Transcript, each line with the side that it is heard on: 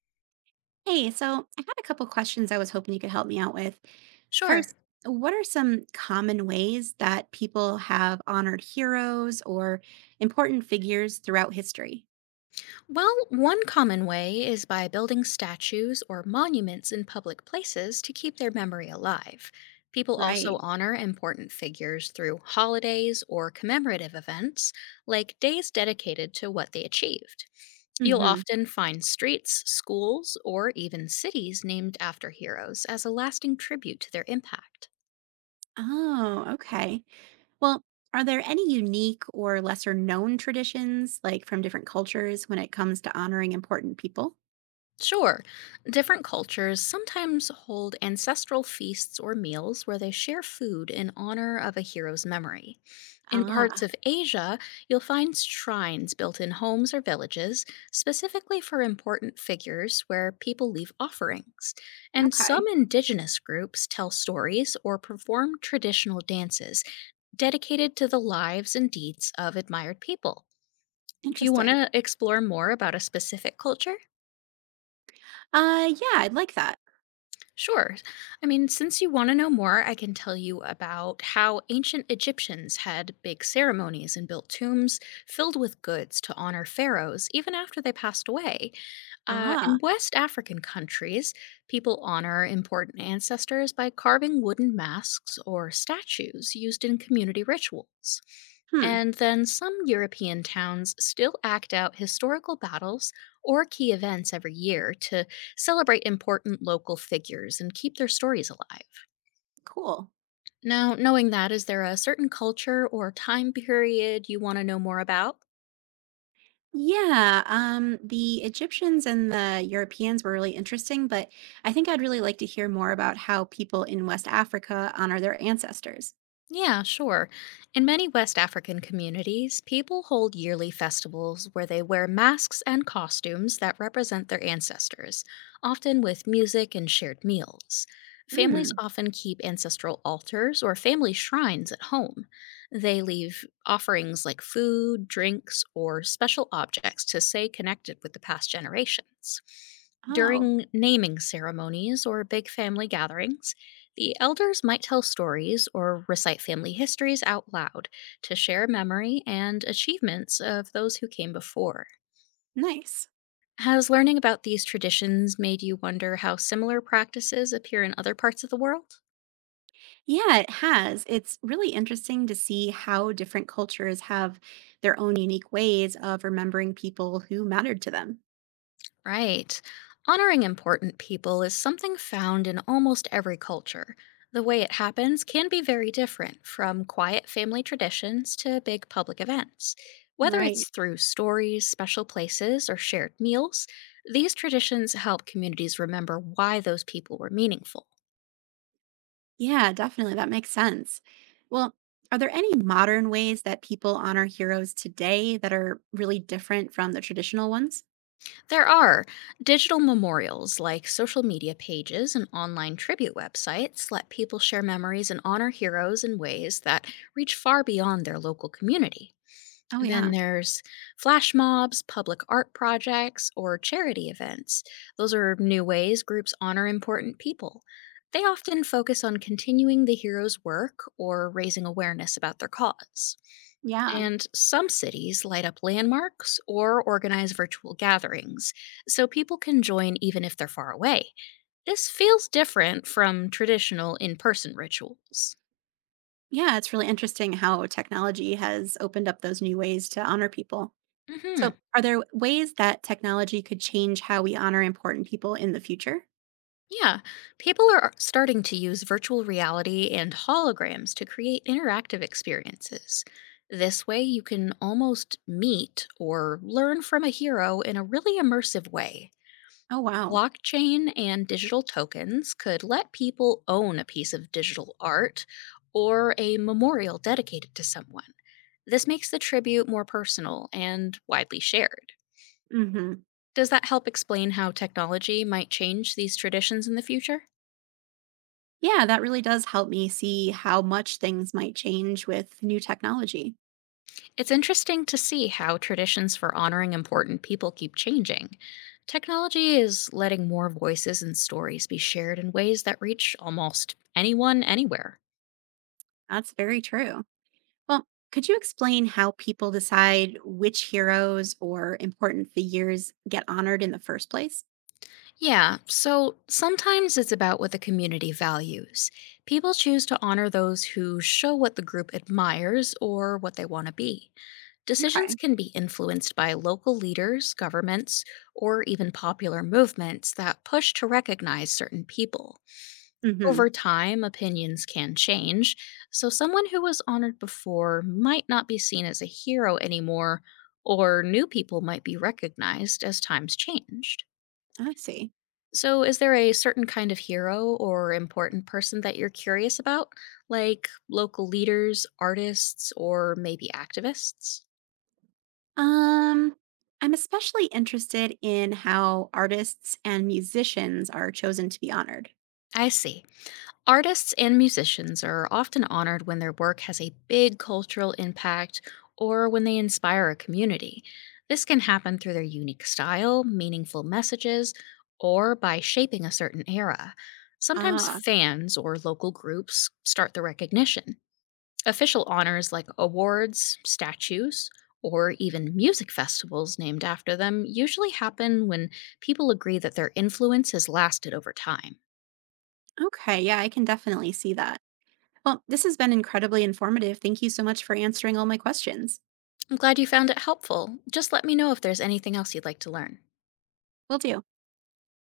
right: Hey, so I had a couple questions I was hoping you could help me out with.
left: Sure.
right: First, what are some common ways that people have honored heroes or important figures throughout history?
left: Well, one common way is by building statues or monuments in public places to keep their memory alive. People
right: Right.
left: also honor important figures through holidays or commemorative events, like days dedicated to what they achieved. You'll
right: Hmm.
left: often find streets, schools, or even cities named after heroes as a lasting tribute to their impact.
right: Oh, okay. Well, are there any unique or lesser known traditions, like from different cultures, when it comes to honoring important people?
left: Sure. Different cultures sometimes hold ancestral feasts or meals where they share food in honor of a hero's memory. In parts
right: Ah,
left: of Asia, you'll find shrines built in homes or villages specifically for important figures where people leave offerings. And some
right: okay.
left: indigenous groups tell stories or perform traditional dances dedicated to the lives and deeds of admired people. Do you want
right: Interesting.
left: to explore more about a specific culture?
right: Yeah, I'd like that.
left: Sure. I mean, since you want to know more, I can tell you about how ancient Egyptians had big ceremonies and built tombs filled with goods to honor pharaohs even after they passed away. In
right: Ah,
left: West African countries, people honor important ancestors by carving wooden masks or statues used in community rituals.
right: hmm,
left: And then some European towns still act out historical battles or key events every year to celebrate important local figures and keep their stories alive.
right: cool.
left: Now, knowing that, is there a certain culture or time period you want to know more about?
right: Yeah, the Egyptians and the Europeans were really interesting, but I think I'd really like to hear more about how people in West Africa honor their ancestors.
left: Yeah, sure. In many West African communities, people hold yearly festivals where they wear masks and costumes that represent their ancestors, often with music and shared meals. Families
right: Hmm.
left: often keep ancestral altars or family shrines at home. They leave offerings like food, drinks, or special objects to stay connected with the past generations.
right: Oh,
left: During naming ceremonies or big family gatherings, the elders might tell stories or recite family histories out loud to share memory and achievements of those who came before.
right: nice.
left: Has learning about these traditions made you wonder how similar practices appear in other parts of the world?
right: Yeah, it has. It's really interesting to see how different cultures have their own unique ways of remembering people who mattered to them.
left: Right. Honoring important people is something found in almost every culture. The way it happens can be very different, from quiet family traditions to big public events. Whether
right: Right.
left: it's through stories, special places, or shared meals, these traditions help communities remember why those people were meaningful.
right: Yeah, definitely. That makes sense. Well, are there any modern ways that people honor heroes today that are really different from the traditional ones?
left: There are digital memorials like social media pages and online tribute websites let people share memories and honor heroes in ways that reach far beyond their local community.
right: Oh, yeah.
left: Then there's flash mobs, public art projects, or charity events. Those are new ways groups honor important people. They often focus on continuing the hero's work or raising awareness about their cause.
right: Yeah.
left: And some cities light up landmarks or organize virtual gatherings, so people can join even if they're far away. This feels different from traditional in person rituals.
right: Yeah. It's really interesting how technology has opened up those new ways to honor people.
left: Hmm.
right: So, are there ways that technology could change how we honor important people in the future?
left: Yeah, people are starting to use virtual reality and holograms to create interactive experiences. This way, you can almost meet or learn from a hero in a really immersive way.
right: Oh, wow.
left: Blockchain and digital tokens could let people own a piece of digital art or a memorial dedicated to someone. This makes the tribute more personal and widely shared.
right: Hmm.
left: Does that help explain how technology might change these traditions in the future?
right: Yeah, that really does help me see how much things might change with new technology.
left: It's interesting to see how traditions for honoring important people keep changing. Technology is letting more voices and stories be shared in ways that reach almost anyone, anywhere.
right: That's very true. Well, could you explain how people decide which heroes or important figures get honored in the first place?
left: Yeah, so sometimes it's about what the community values. People choose to honor those who show what the group admires or what they want to be. Decisions
right: Okay.
left: can be influenced by local leaders, governments, or even popular movements that push to recognize certain people. Over
right: Hmm.
left: time, opinions can change, so someone who was honored before might not be seen as a hero anymore, or new people might be recognized as times changed.
right: I see.
left: So, is there a certain kind of hero or important person that you're curious about, like local leaders, artists, or maybe activists?
right: Um, I'm especially interested in how artists and musicians are chosen to be honored.
left: I see. Artists and musicians are often honored when their work has a big cultural impact or when they inspire a community. This can happen through their unique style, meaningful messages, or by shaping a certain era. Sometimes
right: Ah,
left: fans or local groups start the recognition. Official honors like awards, statues, or even music festivals named after them usually happen when people agree that their influence has lasted over time.
right: okay. Yeah, I can definitely see that. Well, this has been incredibly informative. Thank you so much for answering all my questions.
left: I'm glad you found it helpful. Just let me know if there's anything else you'd like to learn.
right: Will do.